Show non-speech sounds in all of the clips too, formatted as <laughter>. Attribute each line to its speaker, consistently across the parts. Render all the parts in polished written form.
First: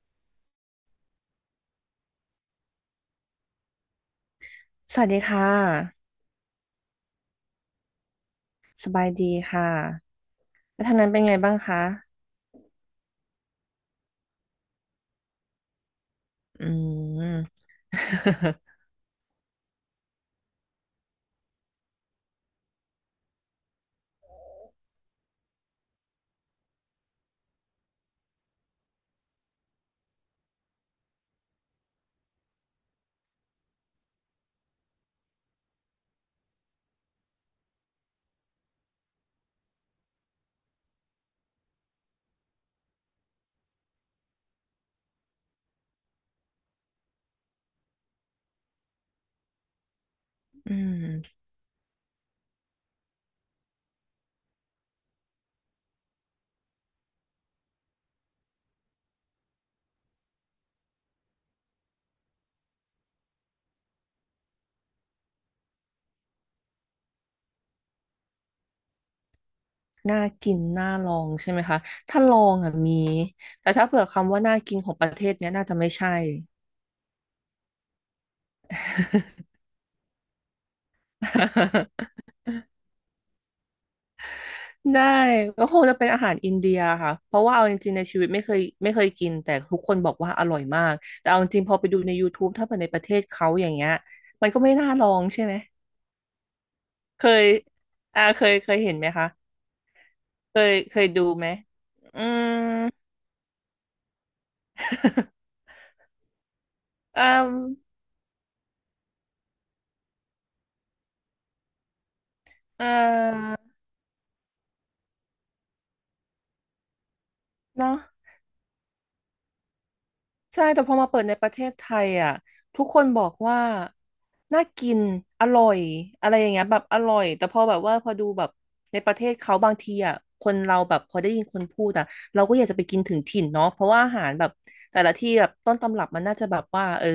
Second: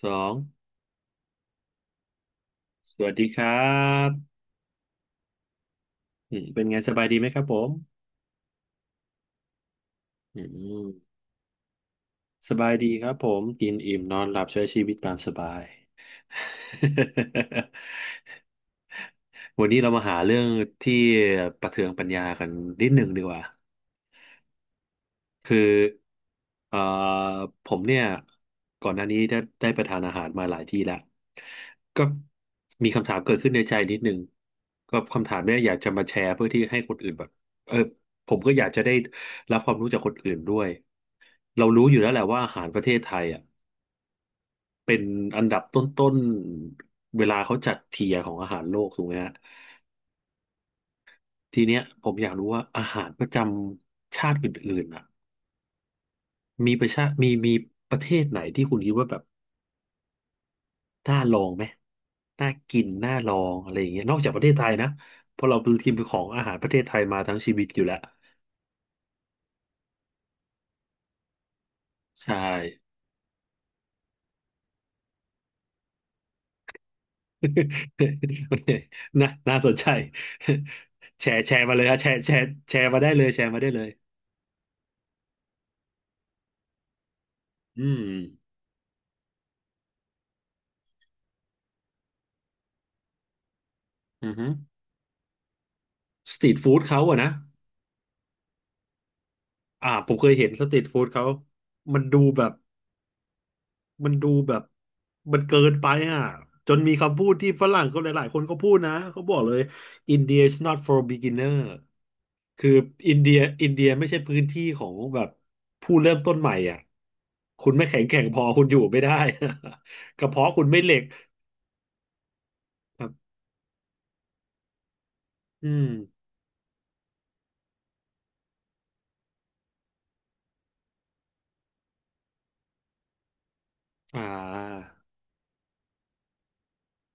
Speaker 1: สองสวัสดีครับ
Speaker 2: สวัสดีค่ะ
Speaker 1: อืมเป็นไงสบายดีไหมครับผม
Speaker 2: สบายดีค่ะ
Speaker 1: อื
Speaker 2: แล้ว
Speaker 1: ม
Speaker 2: ทางนั้นเป็นไงบ้างคะ
Speaker 1: สบายดีครับผมกินอิ่มนอนหลับใช้ชีวิตตามสบาย
Speaker 2: อืม
Speaker 1: <laughs> วันนี้เรามาหาเรื่องที่ประเทืองปัญญากันนิดหนึ่งดีกว่า คือเอ่อผมเนี่ยก่อนหน้านี้ได้ไปทานอาหารมาหลายที่แล้วก็มีคำถามเกิดขึ้นในใจนิดนึงก็คำถามเนี่ยอยากจะมาแชร์เพื่อที่ให้คนอื่นแบบเออผมก็อยากจะได้รับความรู้จากคนอื่นด้วยเรารู้อยู่แล้วแหละว่าอาหารประเทศไทยอ่ะเป็นอันดับต้นๆเวลาเขาจัดเทียร์ของอาหารโลกถูกไหมฮะ
Speaker 2: อืม
Speaker 1: ทีเนี้ยผมอยากรู้ว่าอาหารประจำชาติอื่นๆอ่ะมีประชามีประเทศไหนที่คุณคิดว่าแบบ น่าลองไหมน่ากิน น่าลองอะไรอย่างเงี้ยนอกจากประเทศไทยนะ เพราะเราเป็นทีมของอาหารประเทศไทยมาทั้งชีวิตอยู่แล้ว
Speaker 2: น่ากินน่าลองใช่ไหมคะถ้าล
Speaker 1: ใช่
Speaker 2: องอ่ะมีแต่ถ้าเผื่อคำว่าน่ากินของประเทศเนี้ยน่าจะไม่ใช่
Speaker 1: <laughs> โอเคน่าสนใจ <laughs> แชร์มาเลยนะแชร์แช
Speaker 2: <laughs>
Speaker 1: ร์แชร์มาได้เลยแชร์มาได้เลย
Speaker 2: ได้ก็คงจะเป็นอาหารอินเดียค่ะเพราะว่าเอาจ
Speaker 1: อื
Speaker 2: ริงๆ
Speaker 1: ม
Speaker 2: ในชีวิตไม่เคยกินแต่ทุกคนบอกว่าอร่อยมากแต่เอาจริงพอไปดูในยูทูบถ้าเผื่อในประเทศเขาอย่างเงี้ย
Speaker 1: อือฮึ
Speaker 2: มันก็ไม่น่าลองใช่ไหม
Speaker 1: สตรีทฟู้ดเขาอะ
Speaker 2: เค
Speaker 1: นะ
Speaker 2: ยเคยเห็นไหมคะ
Speaker 1: อ่าผมเคยเห็น
Speaker 2: เค
Speaker 1: ส
Speaker 2: ย
Speaker 1: ตรีท
Speaker 2: เค
Speaker 1: ฟู้
Speaker 2: ย
Speaker 1: ด
Speaker 2: ดู
Speaker 1: เขา
Speaker 2: ไหม
Speaker 1: มันดู
Speaker 2: อื
Speaker 1: แบ
Speaker 2: ม
Speaker 1: บ มันดูแบบมัน
Speaker 2: <laughs>
Speaker 1: เกินไปอ่ะจนมีคำ
Speaker 2: อื
Speaker 1: พูดที่ฝรั่งเขา
Speaker 2: ม
Speaker 1: หลายๆคนเขาพูดนะเขาบอกเลย India is not for beginner คือ
Speaker 2: เอ่
Speaker 1: อินเดีย
Speaker 2: อ
Speaker 1: ไม่ใช่พื้นที่ของแบบผู้เริ่มต้นใหม่อ่ะคุณไม่
Speaker 2: เนาะ
Speaker 1: แข็งแกร่งพอคุณอยู่ไม่ได้ <laughs> กระเพาะ
Speaker 2: ใช่
Speaker 1: คุณไม่
Speaker 2: แต่
Speaker 1: เห
Speaker 2: พ
Speaker 1: ล็
Speaker 2: อ
Speaker 1: ก
Speaker 2: มาเปิดในประเทศไทยอ่ะทุกค
Speaker 1: ค
Speaker 2: น
Speaker 1: รั
Speaker 2: บอ
Speaker 1: บ
Speaker 2: กว่าน่ากินอร่อ
Speaker 1: อื
Speaker 2: ย
Speaker 1: ม
Speaker 2: อะไรอย่างเงี้ยแบบอร่อยแต่พอแบบว่าพอดูแบบในประเทศเขาบางทีอ่ะคนเราแบบพอได้ยินคนพูดอ่ะเราก็อยากจะไปกินถึงถิ่นเนาะเพราะว่าอา
Speaker 1: อ่
Speaker 2: หารแบบ
Speaker 1: า
Speaker 2: แต่ละที่แบบต้นตำรับมันน่าจะแบบว่าเออ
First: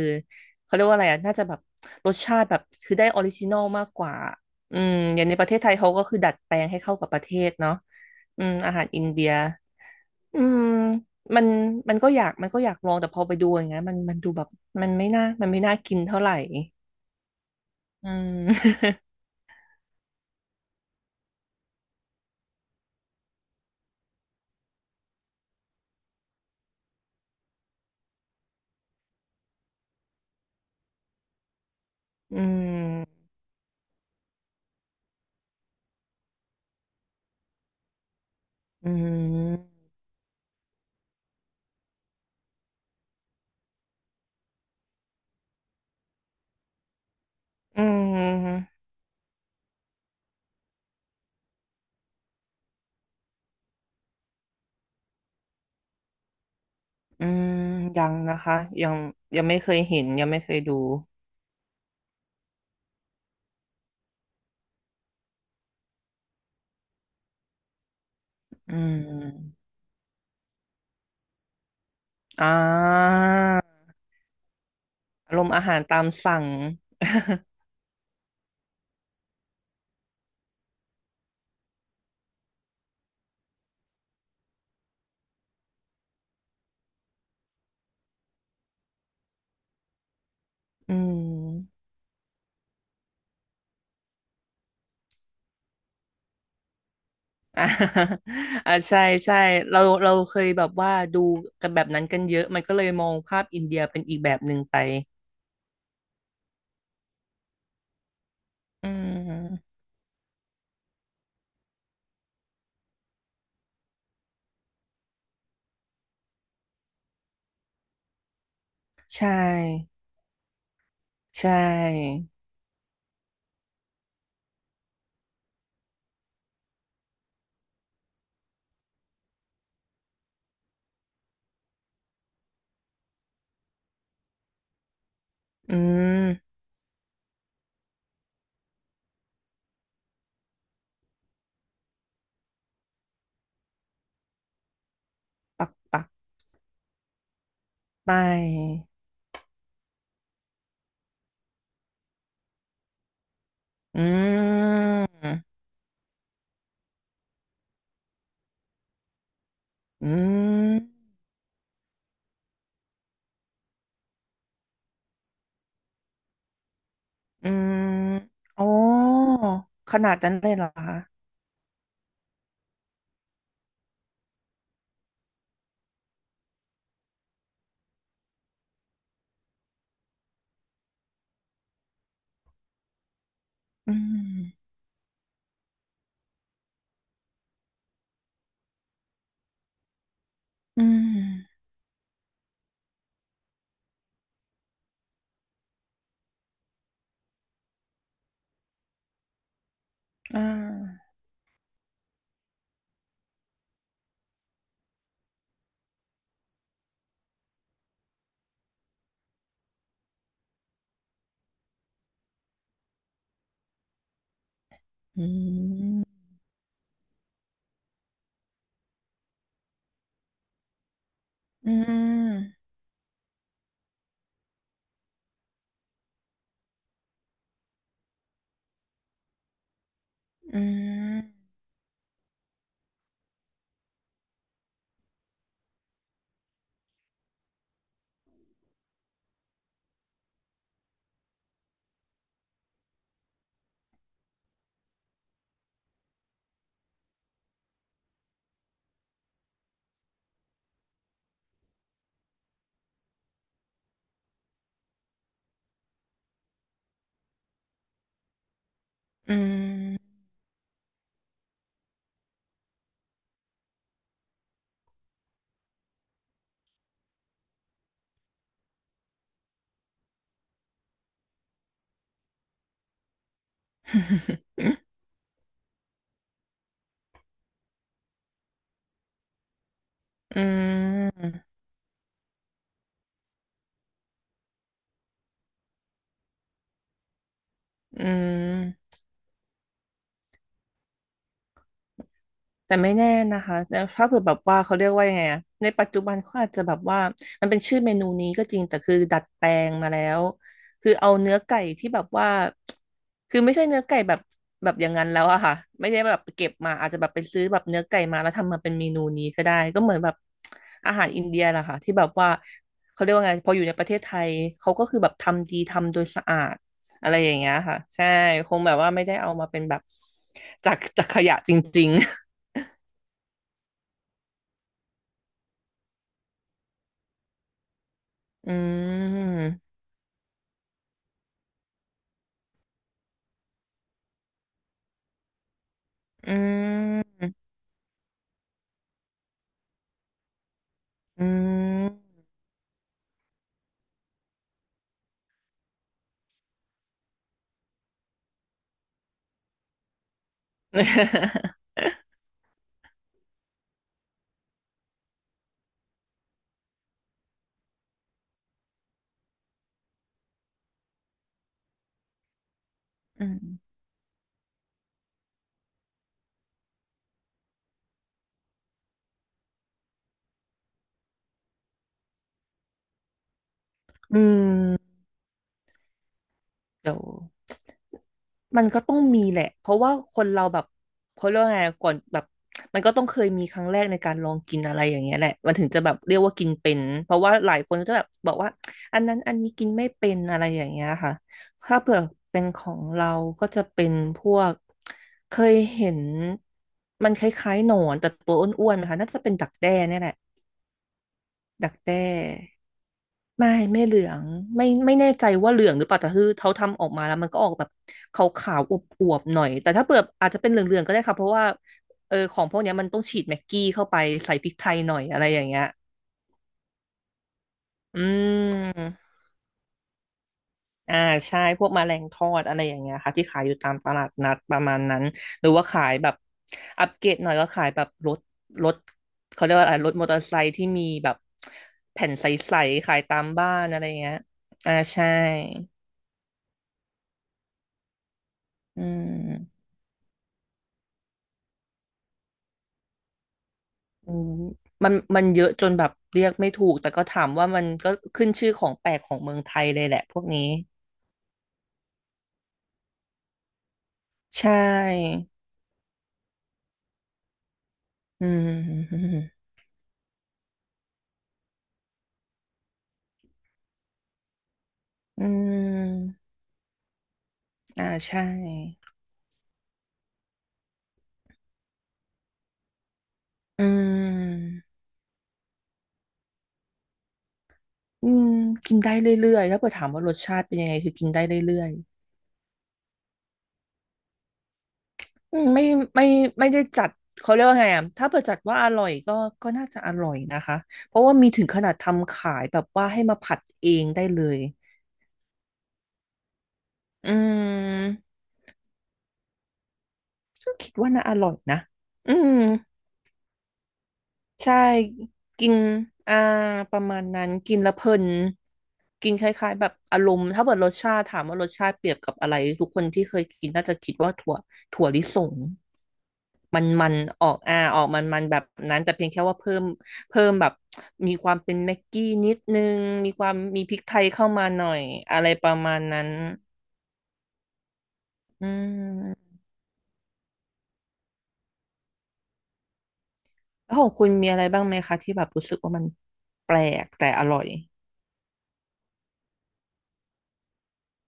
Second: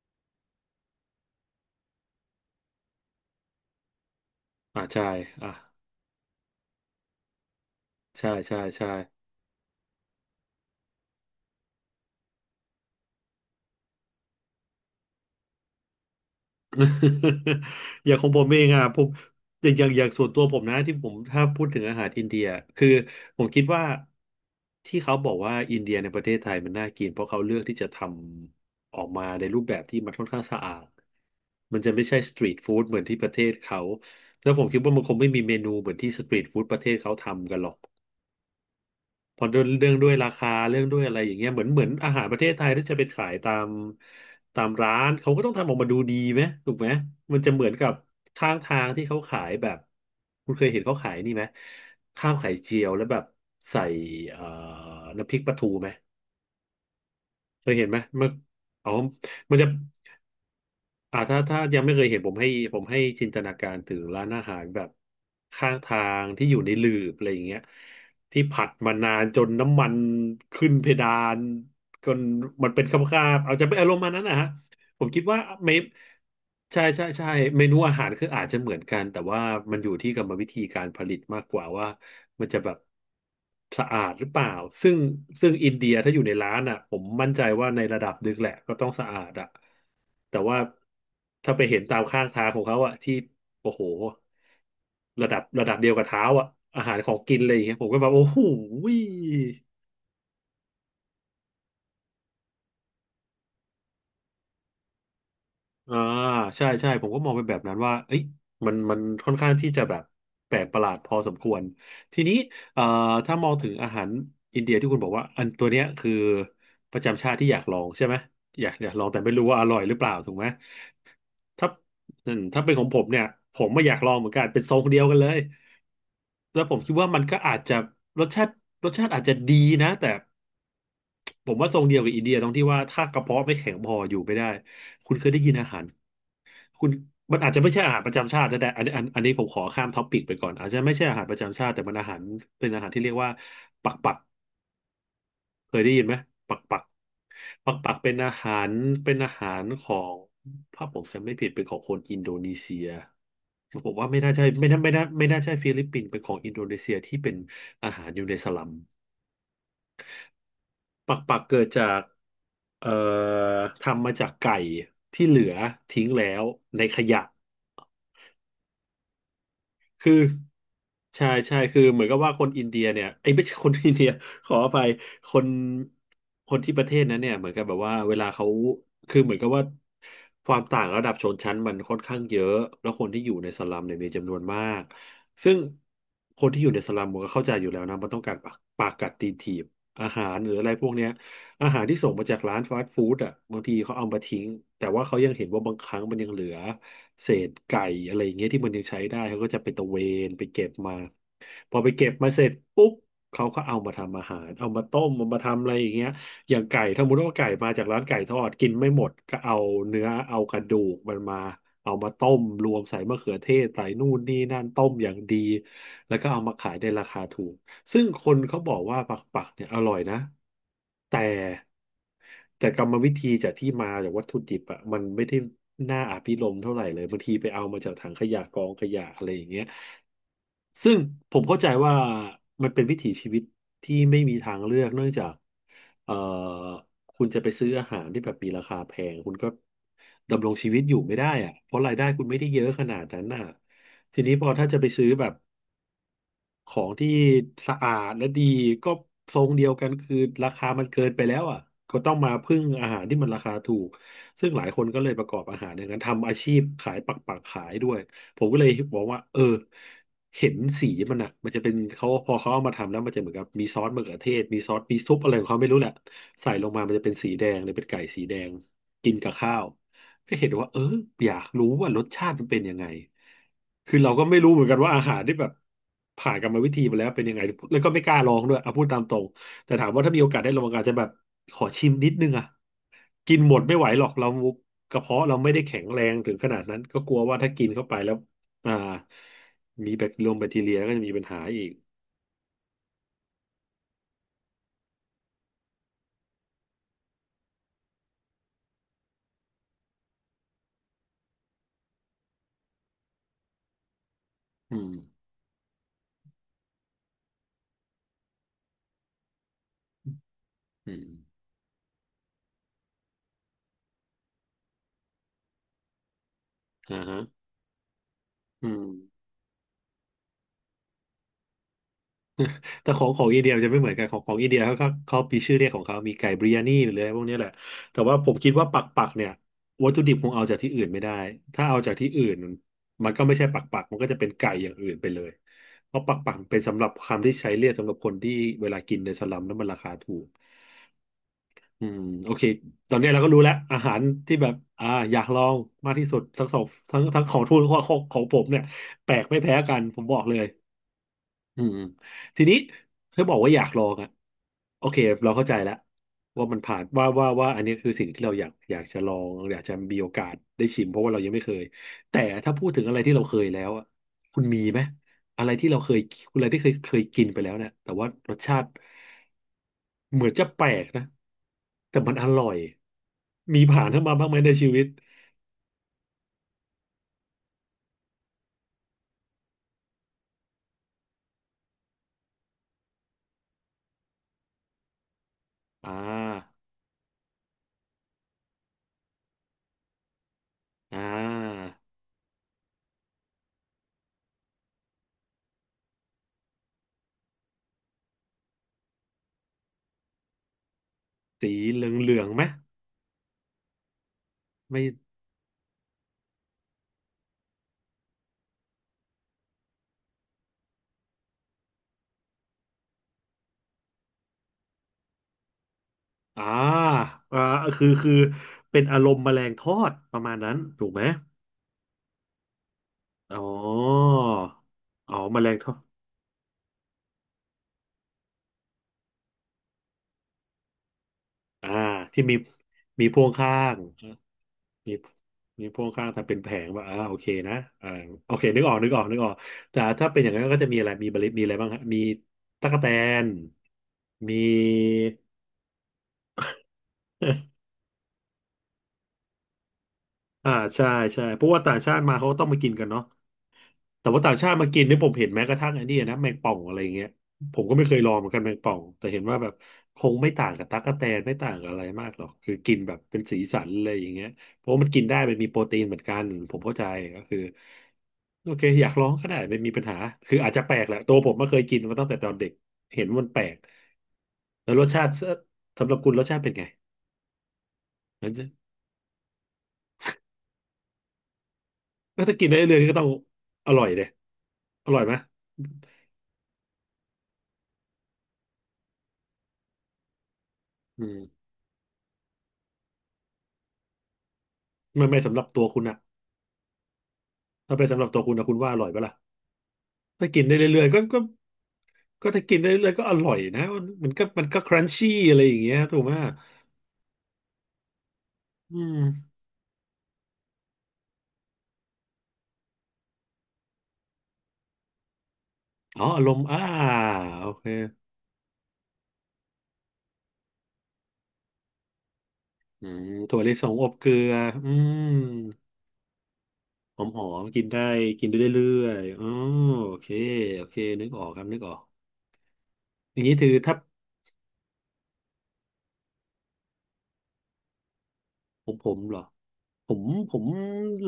Speaker 2: เขาเรียกว่าอะไรอ่ะน่าจะแบบรสชาติแบบคือได้ออริจินอลมากกว่าอื
Speaker 1: อ่า
Speaker 2: ม
Speaker 1: ใช่
Speaker 2: อย่างในป
Speaker 1: อ่า
Speaker 2: ระเทศไทยเขาก็คือดัดแปลงให้เข้ากับประเทศเนาะ
Speaker 1: ใช่
Speaker 2: อืม
Speaker 1: ใช่
Speaker 2: อาหาร
Speaker 1: ใช่
Speaker 2: อินเดีย อืมมันมันก็อยากลองแต่พอไปดูอย่างเงี้ยมันดูแบบมันไม่น่ากินเท่าไหร่
Speaker 1: <laughs> อ
Speaker 2: อื
Speaker 1: ย่างของผ
Speaker 2: ม
Speaker 1: มเองอ่ะผมอย่างส่วนตัวผมนะที่ผมถ้าพูดถึงอาหารอินเดียคือผมคิดว่าที่เขาบอกว่าอินเดียในประเทศไทยมันน่ากินเพราะเขาเลือกที่จะทำออกมาในรูปแบบที่มันค่อนข้างสะอาดมันจะไม่ใช่ส
Speaker 2: <laughs> อื
Speaker 1: ตรีทฟู้ดเหมือนที่
Speaker 2: ม
Speaker 1: ประเทศเขาแล้วผมคิดว่ามันคงไม่มีเมนูเหมือนที่สตรีทฟู้ดประเทศเขาทำกันหรอก
Speaker 2: อื
Speaker 1: พอเรื่อง
Speaker 2: ม
Speaker 1: เรื่องด้วยราคาเรื่องด้วยอะไรอย่างเงี้ยเหมือนอาหารประเทศไทยที่จะไปขายตามร้านเขาก็ต้องทำออกมาดูดีไหมถูกไหมมันจะเหมือน
Speaker 2: อื
Speaker 1: กับข้าง
Speaker 2: ม
Speaker 1: ทางที่เขาขายแบบคุณเคยเห็นเขาขายนี่ไหมข้าวไข่เจียวแล้วแบบใส่เอ่อน้ำพริกปลาทูไหม
Speaker 2: อืม
Speaker 1: เคยเห็นไหม
Speaker 2: ยัง
Speaker 1: มัน
Speaker 2: นะคะยั
Speaker 1: อ๋อ
Speaker 2: งยัง
Speaker 1: มั
Speaker 2: ไม่
Speaker 1: นจะ
Speaker 2: เคยเห็นยังไม่เคยดู
Speaker 1: อ่าถ้ายังไม่เคยเห็นผมให้จินตนาการถึงร้านอาหารแบบข้างทางที่อยู่ในหลืบอะไรอย่างเงี้ยที่ผัด
Speaker 2: อื
Speaker 1: มานานจน
Speaker 2: ม
Speaker 1: น้ำมันขึ้นเพดานจน
Speaker 2: อ่
Speaker 1: มันเป็นคำ
Speaker 2: า
Speaker 1: คาบๆอาจจะเป็นอารมณ์มานั้นนะฮะ ผมคิด
Speaker 2: อา
Speaker 1: ว่า
Speaker 2: รมณ์อา
Speaker 1: เม
Speaker 2: หาร
Speaker 1: น
Speaker 2: ตามสั่ง
Speaker 1: ใช่ใช่ใช่เมนูอาหารคืออาจจะเหมือนกันแต่ว่ามันอยู่ที่กรรมวิธีการผลิตมากกว่าว่ามันจะแบบสะอาดหรือเปล่าซึ่งอินเดียถ้าอยู่ในร้านอ่ะผมมั่นใจว่าในระดับหนึงแหละก็ต้องสะอาดอ่ะแต่ว่า
Speaker 2: <laughs> อื
Speaker 1: ถ้า
Speaker 2: ม
Speaker 1: ไป
Speaker 2: <laughs>
Speaker 1: เห็นตามข้างทางของเขาอ่ะที่โอ้โหระดับเดียวกับเท้าอ่ะอาหารของกินเลยอ
Speaker 2: อ่
Speaker 1: ย่างเงี้ยผมก็แบบ
Speaker 2: า
Speaker 1: โอ้โห
Speaker 2: อ่าใช่ใช่เราเคยแบบว่าดูกันแบบนั้นกันเยอะมันก็เลยมองภาพอินเดียเป็นอีกแบบหนึ่งไป
Speaker 1: อ่าใช่ใช่ผมก็มองเป็นแบบนั้นว่าเอ้ยมัน
Speaker 2: อื
Speaker 1: มันค่อนข้างที่
Speaker 2: ม
Speaker 1: จะแบบแปลกประหลาดพอสมควรทีนี้เอ่อถ้ามองถึงอาหารอินเดียที่คุณบอกว่าอันตัวเนี้ยคือประจำชาติที่อยากลองใช่ไหมอยากลอง
Speaker 2: ใช
Speaker 1: แต่ไม่รู้ว่าอร่อยห
Speaker 2: ่
Speaker 1: รือเปล่าถูกไหม
Speaker 2: ใช
Speaker 1: ถ้า
Speaker 2: ่
Speaker 1: อืมถ้าเป็นของผมเนี่ยผมไม่อยากลองเหมือนกันเป็นทรงเดียวกันเลยแล้วผมคิดว่ามันก็อาจจะรสชาติอาจจะดีนะแต่ผมว่าทรงเดียวกับอินเดียตรงที่ว่าถ้ากระเพาะไม่แข็งพออยู่ไม่ได้คุณเคยได้ยินอา
Speaker 2: อื
Speaker 1: หาร
Speaker 2: ม
Speaker 1: คุณมันอาจจะไม่ใช่อาหารประจำชาติก็ได้อันนี้อันนี้ผมขอข้ามท็อปปิกไปก่อนอาจจะไม่ใช่อาหารประจำชาติแต่มันอาหารเป็นอาหารที่เรียกว่าปักปัก
Speaker 2: ปัก
Speaker 1: เคยได้
Speaker 2: ปั
Speaker 1: ยิน
Speaker 2: ก
Speaker 1: ไหมปักปักปักปัก
Speaker 2: ไ
Speaker 1: เป็นอาหาร
Speaker 2: ป
Speaker 1: เป็นอาหารของถ้าผมจำไม่ผิดเป็นของคนอินโดนีเซียผม
Speaker 2: อื
Speaker 1: ว่าไม่น่าใช่ไม่น่าใช่
Speaker 2: ม
Speaker 1: ฟิลิปปินส์เป็นของอินโดนีเซียที่เป็นอาหารอยู่ในสลัม
Speaker 2: อืม
Speaker 1: ปักปักเกิดจากเอ่อทำมาจากไก่ที่เหลือทิ้งแล้วในขยะ
Speaker 2: อืมโอ้ขนา
Speaker 1: คื
Speaker 2: ด
Speaker 1: อ
Speaker 2: นั้นเลยเหรอคะ
Speaker 1: ใช่ใช่คือเหมือนกับว่าคนอินเดียเนี่ยไอ้ยไม่ใช่คนอินเดีย <laughs> ขออภัยคนที่ประเทศนั้นเนี่ยเหมือนกับแบบว่าเวลาเขาคือเหมือนกับว่าความต่างระดับชนชั้นมันค่อนข้างเยอะแล้วคนที่อยู่ในสลัม
Speaker 2: อื
Speaker 1: เนี่ยมีจำนวนมา
Speaker 2: ม
Speaker 1: กซึ่งคนที่อยู่ในสลัมมันก็เข้าใจอยู่แล้วนะมันต้องการปากกัดตีนถีบอาหารหรืออะไร
Speaker 2: อื
Speaker 1: พวกเนี้ย
Speaker 2: ม
Speaker 1: อาหารที่ส่งมาจากร้านฟาสต์ฟู้ดอ่ะบางทีเขาเอามาทิ้งแต่ว่าเขายังเห็นว่าบางครั้งมันยังเหลือ เศษไก่อะไรอย่างเงี้ยที่มันยังใช้ได้เขาก็จะไปตะเวน
Speaker 2: อ่
Speaker 1: ไปเก็บมา
Speaker 2: า
Speaker 1: พอไปเก็บมาเสร็จปุ๊บเขาก็เอามาทำอาหารเอามาต้มเอามาทำอะไรอย่างเงี้ยอย่างไก่ถ้าสมมติว่าไก่มาจากร้านไก่ทอดกินไม่หมดก็เอาเนื้อเอากระดูกมันมาเอามาต้มรวมใส่มะเขือเทศใส่นู่นนี่นั่นต้มอย่าง
Speaker 2: อื
Speaker 1: ดีแล้
Speaker 2: ม
Speaker 1: วก็เอามาขายในราคาถูก ซึ่งคนเขาบอกว่าปักปักเนี่ยอร่อยนะแต่
Speaker 2: อืม
Speaker 1: แต่กรรมวิธีจากที่มาจากวัตถุดิบอ่ะมันไม่ได้น่าอภิรมย์เท่าไหร่เลยบางทีไปเอามาจากถังขยะกองขยะอะไรอย่างเงี้ย
Speaker 2: อื
Speaker 1: ซึ่ง
Speaker 2: ม
Speaker 1: ผมเข้าใจว่ามันเป็นวิถีชีวิตที่ไม่มีทางเลือกเนื่องจากเอ่อคุณจะไปซื้ออาหารที่แบบมีราคาแพงคุณก็ดำรงชีวิตอยู่ไม่ได้อะเพราะรายได้คุณไม่ได้เยอะขนาดนั้นน่ะทีนี้พอถ้าจะไปซื้อแบบ ของที่สะอาดและดีก็ทรงเดียวกันคือราคามันเกินไปแล้วอ่ะก็ต้องมาพึ่งอาหารที่มันราคาถูกซึ่งหลายคนก็เลยประกอบอาหารอย่างนั้นทำอาชีพขายปักปักขายด้วยผมก็เลยบอกว่า
Speaker 2: อื
Speaker 1: เออ
Speaker 2: ม
Speaker 1: เห็นสีมันอ่ะมันจะเป็นเขาพอเขาเอามาทำแล้วมันจะเหมือนกับมีซอสมะเขือเทศมีซอสมีซุปอะไรของเขาไม่รู้แหละใส่ลงมามันจะเป็นสีแดงเลยเป็นไก่สีแดงกินกับข้าว ก็เห็นว่าเอออยากรู้ว่ารสชาติมันเป็นยังไงคือเราก็ไม่รู้เหมือนกันว่าอา
Speaker 2: อ
Speaker 1: หารที่แบบผ่านกรรมวิธีมาแล้วเป็นยังไงแล้วก็ไม่กล้าลองด้วยเอาพูดตามตรงแต่ถามว่าถ้ามีโอกา
Speaker 2: ื
Speaker 1: สได้ลองอาจจะแบบ
Speaker 2: ม
Speaker 1: ขอชิมนิดนึงอ่ะกินหมดไม่ไหวหรอกเรากระเพาะเราไม่ได้แข็งแรงถึงขนาดนั้นก็กลัวว่าถ้ากินเข้าไป
Speaker 2: อื
Speaker 1: แล้วอ่า
Speaker 2: ม
Speaker 1: มีแบคทีเรียก็จะมีปัญหาอีก
Speaker 2: แต่ไม่แน่นะคะแต่ถ้าเผื่อแบบว่าเขาเรียกว่ายังไงอะในปัจจุบันเขาอาจจะแบบว่ามันเป็นชื่อเมนูนี้ก็จริงแต่คือดัดแปลงมาแล้วคือเอาเนื้อไก่ที่แบบว่าคือไม่ใช่เนื้อไก่แบบแบ
Speaker 1: อื
Speaker 2: บอย่า
Speaker 1: ม
Speaker 2: งนั้นแล้วอะค่ะไม่ได้แบบเก็บมาอาจจะแบบไปซื้อแบบเนื้อไก่มาแล้วทำมาเป็นเมนูนี้ก็ได้ก็เหมือนแบบอา
Speaker 1: อื
Speaker 2: หา
Speaker 1: ม
Speaker 2: รอินเดียแหละค่ะที่แบบว่าเขาเรียกว่าไงพออยู่ในประเทศไทยเขาก็คือแบบทำดีทำโดยสะอาด
Speaker 1: อ่า
Speaker 2: อะไร
Speaker 1: ฮะ
Speaker 2: อย่างเงี้ยค่ะใช่คง
Speaker 1: อื
Speaker 2: แบบ
Speaker 1: ม
Speaker 2: ว่าไม่ได้เอามาเป็นแบบจากขยะจริง
Speaker 1: แต่ของอินเดียมันจะไม่เหมือนกันของอินเดียเขามีชื่อเรียกของเขามีไก่บริยานีหรืออะไรพวกนี้แหละแต่ว่าผม
Speaker 2: อื
Speaker 1: คิดว่าปักปักเนี่ย
Speaker 2: ม
Speaker 1: วัตถุดิบคงเอาจากที่อื่นไม่ได้ ถ้าเอาจากที่อื่นมันก็ไม่ใช่ปักปักมันก็จะเป็นไก่อย่างอื่นไปเลยเพราะปัก
Speaker 2: อื
Speaker 1: ปักเป็นสำหรับคำที่ใช้
Speaker 2: ม
Speaker 1: เรียกสำหรับคนที่เวลากินในสลัมแล้วมันราคาถูก
Speaker 2: อืม
Speaker 1: อืมโอเคตอนนี้เราก็รู้แล้วอาหารที่แบบอยากลองมากที่สุดทั้งสองทั้งของทูนของผมเนี่ยแปลกไม่แพ้กันผมบอกเลย อืม
Speaker 2: <laughs>
Speaker 1: ทีนี้เธอบอกว่าอยากลองอะโอเคเราเข้าใจแล้วว่ามันผ่านว่าอันนี้คือสิ่งที่เราอยากจะลองอยากจะมีโอกาสได้ชิมเพราะว่าเรายังไม่เคยแต่ถ้าพูดถึงอะไรที่
Speaker 2: อื
Speaker 1: เราเค
Speaker 2: ม
Speaker 1: ยแล้วอะคุณมีไหมอะไรที่เราเคยคุณอะไรที่เคยกินไปแล้วเนี่ยแต่ว่ารสชาติเหมือนจะแปลกนะแต่มันอร่อยมีผ่านเข้ามา
Speaker 2: อื
Speaker 1: บ้างไหมในชีวิ
Speaker 2: ม
Speaker 1: ต
Speaker 2: เดี๋ยวมันก็ต้องมีแหละ เพราะว่าคนเราแบบเขาเรียกว่าไงก่อนแบบมันก็ต้องเคยมีครั้งแรกในการลองกินอะไรอย่างเงี้ยแหละมันถึงจะแบ
Speaker 1: อ่
Speaker 2: บเรียกว่ากิน
Speaker 1: า
Speaker 2: เป็นเพราะว่าหลายคนก็จะแบบบอกว่าอันนั้นอันนี้กินไม่เป็นอะไรอย่างเงี้ย
Speaker 1: อ่
Speaker 2: ค่ะ
Speaker 1: า
Speaker 2: ถ้าเผื่อเป็นของเราก็จะเป็นพวกเคยเห็นมันคล้ายๆหนอนแต่ตัวอ้วนๆนะคะน่าจะเป็นดักแด้เนี่ยแหละ
Speaker 1: สี
Speaker 2: ดัก
Speaker 1: เห
Speaker 2: แด้
Speaker 1: ลืองๆไหม
Speaker 2: ไม่เหลืองไม่
Speaker 1: ไม่
Speaker 2: ไม่แน่ใจว่าเหลืองหรือเปล่าแต่คือเขาทำออกมาแล้วมันก็ออกแบบขาวขาวอวบอวบๆหน่อยแต่ถ้าเปิดอาจจะเป็นเหลืองเหลืองก็ได้ค่ะเพราะว่าเออของพวกเนี้ยมันต้องฉีดแม็กกี้เข้าไปใส่พริกไทยหน่อยอะไรอย่างเงี้ย
Speaker 1: อ่าอ่าคือ
Speaker 2: อื
Speaker 1: คือเป็นอาร
Speaker 2: ม
Speaker 1: มณ์แมลงทอดประมาณนั้นถูก
Speaker 2: อ่า
Speaker 1: ไหม
Speaker 2: ใช่พวกแมลงทอดอะไรอย่างเงี้ยค่ะที่ขา
Speaker 1: อ๋
Speaker 2: ยอยู่ตามตลา
Speaker 1: อ
Speaker 2: ดนัดประมาณนั้น
Speaker 1: อ๋อแม
Speaker 2: หรื
Speaker 1: ล
Speaker 2: อ
Speaker 1: ง
Speaker 2: ว่า
Speaker 1: ทอด
Speaker 2: ขายแบบอัปเกรดหน่อยก็ขายแบบรถเขาเรียกว่าอะไรรถมอเตอร์ไซค์ที่มีแบบ
Speaker 1: อ่า
Speaker 2: แผ่น
Speaker 1: ที่
Speaker 2: ใ
Speaker 1: มี
Speaker 2: สๆขาย
Speaker 1: มี
Speaker 2: ตา
Speaker 1: พ่
Speaker 2: ม
Speaker 1: วง
Speaker 2: บ้า
Speaker 1: ข้า
Speaker 2: น
Speaker 1: ง
Speaker 2: อะไรอย่างเงี้ยอ่า
Speaker 1: มี
Speaker 2: ใช่
Speaker 1: มีพ่วงข้างแต่เป็นแผงว่าอ่าโอเคนะอ่าโอเคนึกออก
Speaker 2: อื
Speaker 1: นึกออกนึกออก
Speaker 2: ม
Speaker 1: แต่ถ้าเป็นอย่างนั้นก็จะมีอะไรมีบริษมีอะไรบ้างฮะมีตั๊กแตน
Speaker 2: อืม
Speaker 1: มี
Speaker 2: มันเยอะจนแบบเรียกไม่ถูกแต่ก็ถามว่ามั
Speaker 1: <laughs>
Speaker 2: นก็ขึ้นชื่อของแปลกของเมืองไทยเลยแหละพวกนี้
Speaker 1: อ่าใช่ใช่เพราะว่าต่างชาติมาเขาก็ต้องมากินกันเนาะ แต่ว่าต่าง
Speaker 2: ใช
Speaker 1: ชาติมากินเนี่ยผม
Speaker 2: ่
Speaker 1: เห็นแม้กระทั่งไอ้นี่นะแมงป่องอะไรเงี้ยผมก็ไม่เคยลองเห
Speaker 2: อื
Speaker 1: มือนกันแมงป่องแต่
Speaker 2: ม
Speaker 1: เห็นว่าแบบคงไม่ต่างกับตั๊กแตนไม่ต่างกับอะไรมากหรอกคือกินแบบเป็นสีสันอะไรอย่างเงี้ยเพราะว่ามันกินได้
Speaker 2: อื
Speaker 1: มันมีโปรตีนเหมือนกั
Speaker 2: ม
Speaker 1: นผมเข้าใจก็คือ
Speaker 2: อ่าใช่
Speaker 1: โอเคอยากลองก็ได้ไม่มีปัญหาคืออาจจะแปลกแหละตัวผมไม่เคยกินมาตั้งแต่ตอนเด็กเห็นว่ามันแปลก
Speaker 2: อืม
Speaker 1: แล้วรสชาติสำหรับคุณรสชาติเป็นไง
Speaker 2: อืม
Speaker 1: งั้นจะ
Speaker 2: กินได้เรื่อยๆถ้าเกิดถามว่ารสชาติเป็นยังไงคือกินได้เรื่อย
Speaker 1: ก็ถ้ากินได้เรื่อยๆก็ต้องอร่อยเลยอร่อยไหม
Speaker 2: ๆอืมไม่ไม่ได้จัดเขาเรียกว่าไงอ่ะถ้าเกจัดว่าอร่อยก็น่าจะอร่อยนะคะเพ
Speaker 1: อื
Speaker 2: ราะว่า
Speaker 1: ม
Speaker 2: มีถึงขนาดทำขายแบบว่าให้มาผัดเองได้เลย
Speaker 1: ไม่ไม่สำหรับตัวคุณอะ
Speaker 2: อื
Speaker 1: ถ้าเป็นสำหรับ
Speaker 2: ม
Speaker 1: ตัวคุณนะคุณว่าอร่อยปะล่ะถ้ากิน
Speaker 2: ก็
Speaker 1: ได้
Speaker 2: คิด
Speaker 1: เรื่อย
Speaker 2: ว่า
Speaker 1: ๆก็
Speaker 2: น่าอ
Speaker 1: ก็
Speaker 2: ร่อยนะอื
Speaker 1: ก็
Speaker 2: ม
Speaker 1: ถ้ากินได้เรื่อยๆก็อร่อยนะมันมันก็มัน
Speaker 2: ใช่
Speaker 1: ก็ครันชี่อะไร
Speaker 2: กิ
Speaker 1: อ
Speaker 2: น
Speaker 1: ย่างเงี้ยถูกไหม
Speaker 2: อ่าประมาณนั้นกินแล้วเพลิน
Speaker 1: อืม
Speaker 2: กินคล้ายๆแบบอารมณ์ถ้าเกิดรสชาติถามว่ารสชาติเปรียบกับอะไรทุกคนที่เคยกินน่าจะคิดว่าถั่วลิสง
Speaker 1: อ๋ออารมณ์อ่า
Speaker 2: มันออก
Speaker 1: โอเค
Speaker 2: ออกมันแบบนั้นแต่เพียงแค่ว่าเพิ่มแบบมีความเป็นแม็กกี้นิดนึง
Speaker 1: อืม
Speaker 2: มีความ
Speaker 1: ถั่วลิ
Speaker 2: มี
Speaker 1: ส
Speaker 2: พริ
Speaker 1: ง
Speaker 2: ก
Speaker 1: อบ
Speaker 2: ไทย
Speaker 1: เกลื
Speaker 2: เข้า
Speaker 1: อ
Speaker 2: มาหน่
Speaker 1: อื
Speaker 2: อย
Speaker 1: ม
Speaker 2: อะไรประมาณนั้น
Speaker 1: หอมๆกินได้กิน
Speaker 2: อื
Speaker 1: ได้เรื่อยๆอ๋อ
Speaker 2: ม
Speaker 1: โอเคโอเคนึกออกครับนึกออกอย่างนี้ถือ
Speaker 2: แล้
Speaker 1: ถ้า
Speaker 2: วของคุณมีอะไรบ้างไหมคะที่แบบรู้สึกว่ามันแปลกแต่อร่อย
Speaker 1: ผมเหรอผมผม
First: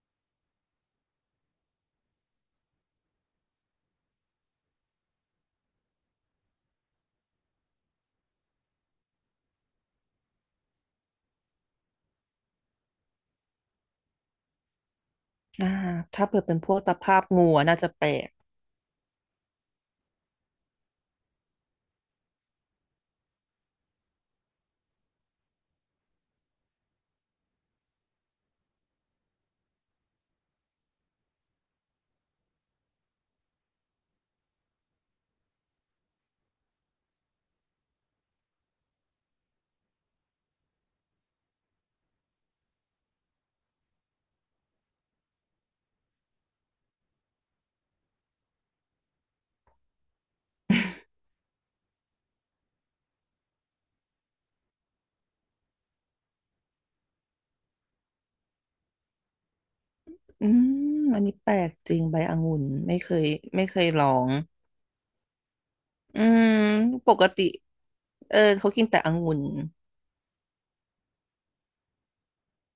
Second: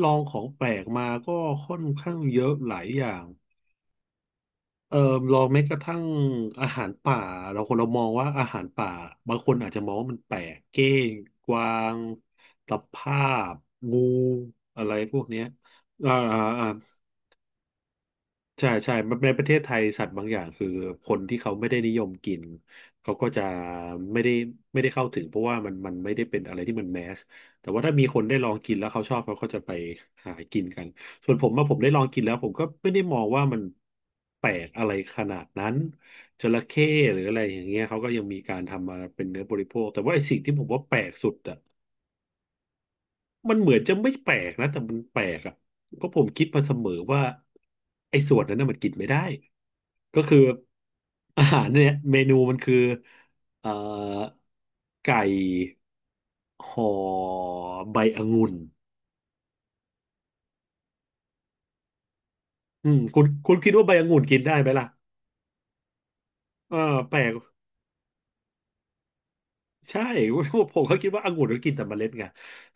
Speaker 1: ลองของแปลกมาก็ค่อนข้างเยอะหลายอย่าง เอ่อลองแม้กระทั่งอาหารป่าเราคนเรามองว่าอาหารป่าบางคนอาจจะมองว่ามันแปลกเก้งกวางตะภาพงูอะไรพวกเนี้ย
Speaker 2: อ่า
Speaker 1: อ่า
Speaker 2: ถ้าเปิ
Speaker 1: อ่า
Speaker 2: ดเป็น
Speaker 1: อ่า
Speaker 2: พวกตะภาพงูอะน่าจะแปลก
Speaker 1: ใช่ใช่ในประเทศไทยสัตว์บางอย่างคือคนที่เขาไม่ได้นิยมกินเขาก็จะไม่ได้ไม่ได้เข้าถึงเพราะว่ามันมันไม่ได้เป็นอะไรที่มันแมสแต่ว่าถ้ามีคนได้ลองกินแล้วเขาชอบเขาก็จะไปหากินกันส่วนผมมาผมได้ลองกินแล้วผมก็ไม่ได้มองว่ามันแปลกอะไรขนาดนั้นจระเข้หรืออะไรอย่างเงี้ยเขาก็ยังมีการทำมาเป็นเนื้อบริโภคแต่ว่าไอ้สิ่งที่ผมว่าแปลกสุดอะ มันเหมือนจะไม่แปลกนะแต่มันแปลกอ่ะเพราะผมคิดมาเสมอว่าไอ้ส่วนนั้นน่ะมันกินไม่ได้ก็คืออาหารเนี่ยเมนูมันคือเอ่อไก่ห่อใบองุ่น
Speaker 2: อืมอันนี้แปลกจริงใบองุ่น
Speaker 1: อื
Speaker 2: ไม่
Speaker 1: ม
Speaker 2: เค
Speaker 1: คุ
Speaker 2: ย
Speaker 1: ณคุณคิดว่าใบ
Speaker 2: ล
Speaker 1: อ
Speaker 2: อ
Speaker 1: งุ่น
Speaker 2: ง
Speaker 1: กินได้ไหมล่ะ
Speaker 2: อืม
Speaker 1: เออ
Speaker 2: ป
Speaker 1: แปล
Speaker 2: ก
Speaker 1: ก
Speaker 2: ติเออเขากินแต่องุ่น
Speaker 1: ใช่ <laughs> ผมก็คิดว่าองุ่นก็กินแต่เมล็ดไง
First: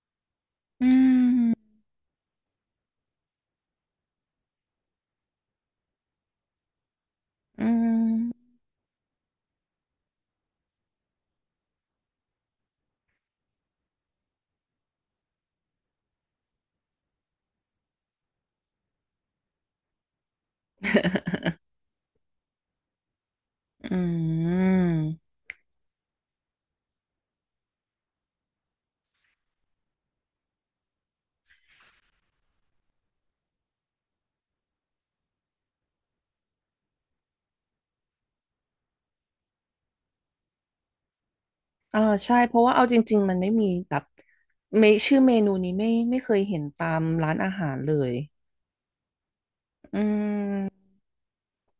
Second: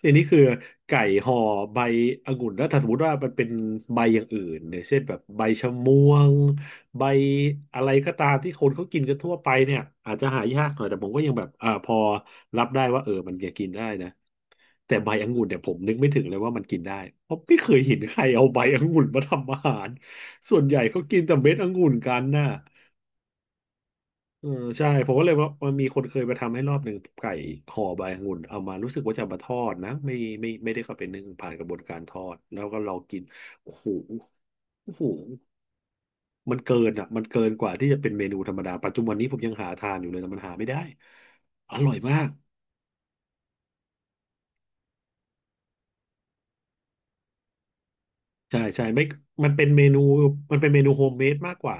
Speaker 1: ทีนี้คือ
Speaker 2: อื
Speaker 1: ไก่ห่อ
Speaker 2: ม
Speaker 1: ใบองุ่นแล้วถ้าสมมติว่ามันเป็นใบอย่างอื่นเนี่ยเช่นแบบใบชะม่วงใบ
Speaker 2: อื
Speaker 1: อะไรก็ตามที่
Speaker 2: ม
Speaker 1: คนเขากินกันทั่วไปเนี่ยอาจจะหายากหน่อยแต่ผมก็ยังแบบพอรับได้ว่าเออมันจะกินได้นะแต่ใบองุ่นเนี่ยผมนึกไม่ถึงเลยว่ามันกินได้เพราะไม่เคยเห็นใครเอาใบองุ่นมาทำอาหารส่วนใหญ่เขากินแต่เม็ดองุ่นกันน่ะ
Speaker 2: อื
Speaker 1: เออใช่
Speaker 2: ม
Speaker 1: ผมก็เลยว่ามันมีคนเคยมาทำให้รอบหนึ่งไก่ห่อใบองุ่นเอามารู้สึกว่าจะมาทอดนะไม่ได้เข้าไปนึ่งผ่านกระบวนการทอดแล้วก็ลองกินโอ้โหโอ้โหมันเกินอ่ะมันเกินกว่าที่จะเป็นเมนูธรรมดาปัจจุบันนี้ผมยังหาทานอยู่เลยแต่มันหาไม่ได้อร่อย
Speaker 2: อ่า
Speaker 1: มาก
Speaker 2: ใช่เพราะว่าเอาจริงๆมันไม่มีแบบชื่อเมนูนี้ไม่เคยเห็นตามร้านอาหารเลย
Speaker 1: ใช่ใช่ไม่มันเป็นเม
Speaker 2: อื
Speaker 1: นูมันเป็นเม
Speaker 2: ม
Speaker 1: นูโฮมเมดมากกว่า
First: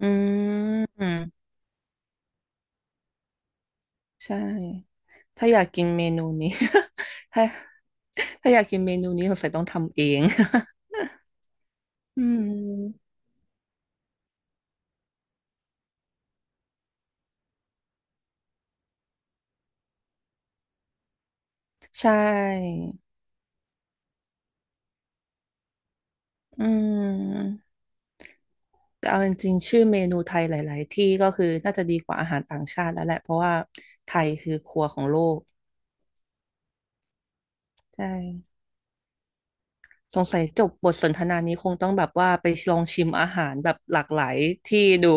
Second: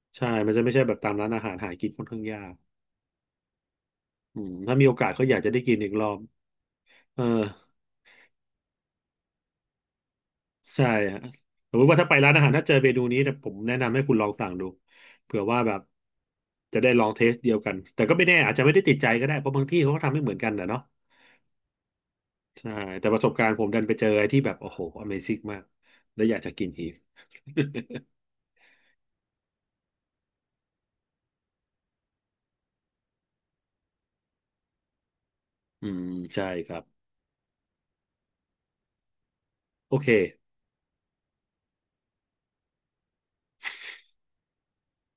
Speaker 2: อื
Speaker 1: ใช่มันจะไม่ใช่แบบ
Speaker 2: ม
Speaker 1: ตามร้านอาหารหากินค่อนข้างยาก
Speaker 2: ใช่
Speaker 1: อืมถ้ามีโอกาสก็อยาก
Speaker 2: ถ้า
Speaker 1: จะ
Speaker 2: อ
Speaker 1: ได้
Speaker 2: ยาก
Speaker 1: กิน
Speaker 2: กิน
Speaker 1: อีก
Speaker 2: เม
Speaker 1: รอบ
Speaker 2: นูนี้
Speaker 1: เออ
Speaker 2: <laughs> ถ้าถ้าอยากกินเมนูนี้สงสัยต้องทำเอง <laughs>
Speaker 1: ใช่ฮะสมมติว่าถ้าไป
Speaker 2: อื
Speaker 1: ร้านอาหารถ้าเจอเมนู
Speaker 2: ม
Speaker 1: นี้เนี่ยผมแนะนำให้คุณลองสั่งดูเผื่อว่าแบบจะได้ลองเทสเดียวกันแต่ก็ไม่แน่อาจจะไม่ได้ติดใจก็ได้เพราะบางที่เขาก็ทำไม่เหมือนกันนะเนาะ
Speaker 2: ใช่
Speaker 1: ใช่แต่ประสบการณ์ผมดันไปเจออะไรที่แบบโอ้โห Amazing มากแล้วอยากจะ
Speaker 2: อื
Speaker 1: กินอีก
Speaker 2: มแต่เอาจริงๆชื่อเมนูไทยหลายๆ ที่ก็คือน่าจะดีกว่าอาหารต่างชาติแล้วแหละเพราะว่าไทยคือครัวของโลก
Speaker 1: <laughs> อืมใช่ครับ
Speaker 2: ใช่
Speaker 1: โอ
Speaker 2: สงสัย
Speaker 1: เค
Speaker 2: จบบทสนทนานี้คงต้องแบบว่าไปลองชิมอาหารแบบหลากหลายที่ดู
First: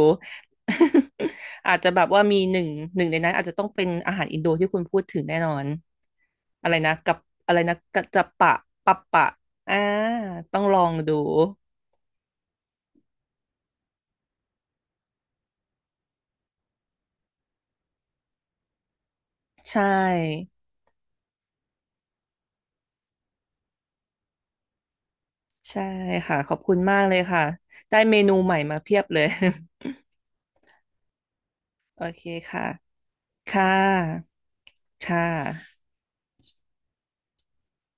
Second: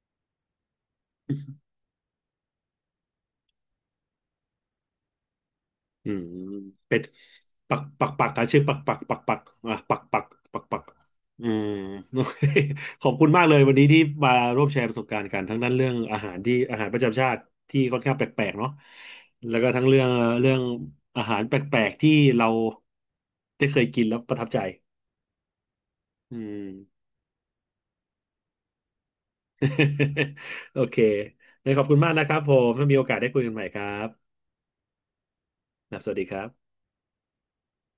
Speaker 2: <laughs> อาจจะแบบว่ามีหนึ่งในนั้นอาจจะต้องเป็นอาหารอินโดที่คุณพูดถึงแน่นอน
Speaker 1: อืม
Speaker 2: อะไรนะ
Speaker 1: เป็ด
Speaker 2: กับอะไร
Speaker 1: ปั
Speaker 2: นะ
Speaker 1: ก
Speaker 2: กั
Speaker 1: ปั
Speaker 2: จ
Speaker 1: ก
Speaker 2: จะ
Speaker 1: ปักอ่ะ
Speaker 2: ปะ
Speaker 1: ชื่อปักปั
Speaker 2: ปะ
Speaker 1: กปัก
Speaker 2: ปะ
Speaker 1: ปักอ่ะ
Speaker 2: อ่า
Speaker 1: ปักปักป
Speaker 2: ต้
Speaker 1: ั
Speaker 2: อง
Speaker 1: ก
Speaker 2: ล
Speaker 1: ปั
Speaker 2: อ
Speaker 1: ก
Speaker 2: งดู
Speaker 1: อืมโอเค <laughs> ขอบคุณมากเลยวันนี้ที่มาร่วมแชร์ประสบการณ์กันทั้งนั้นเรื่องอาหารที่อาหารประจำชาติที่ค่อนข้างแปลกๆเนาะแล้วก็
Speaker 2: ใช
Speaker 1: ทั้งเรื่องเรื่
Speaker 2: ่
Speaker 1: องอาหารแปลกๆที่เราได้เคยกินแล้วประทับใจ
Speaker 2: ใช่
Speaker 1: อื
Speaker 2: ค่ะขอบ
Speaker 1: ม
Speaker 2: คุณมากเลยค่ะได้เมนูใหม่มาเพียบเลย
Speaker 1: <laughs> โอเคงั้นขอบคุ
Speaker 2: <laughs>
Speaker 1: ณ
Speaker 2: โอ
Speaker 1: มาก
Speaker 2: เค
Speaker 1: นะครับผ
Speaker 2: ค่ะ
Speaker 1: มถ้ามีโอกาสได้คุยกันให
Speaker 2: ค่
Speaker 1: ม่ครับ
Speaker 2: ะค่ะ
Speaker 1: ครับสวัสดีครับ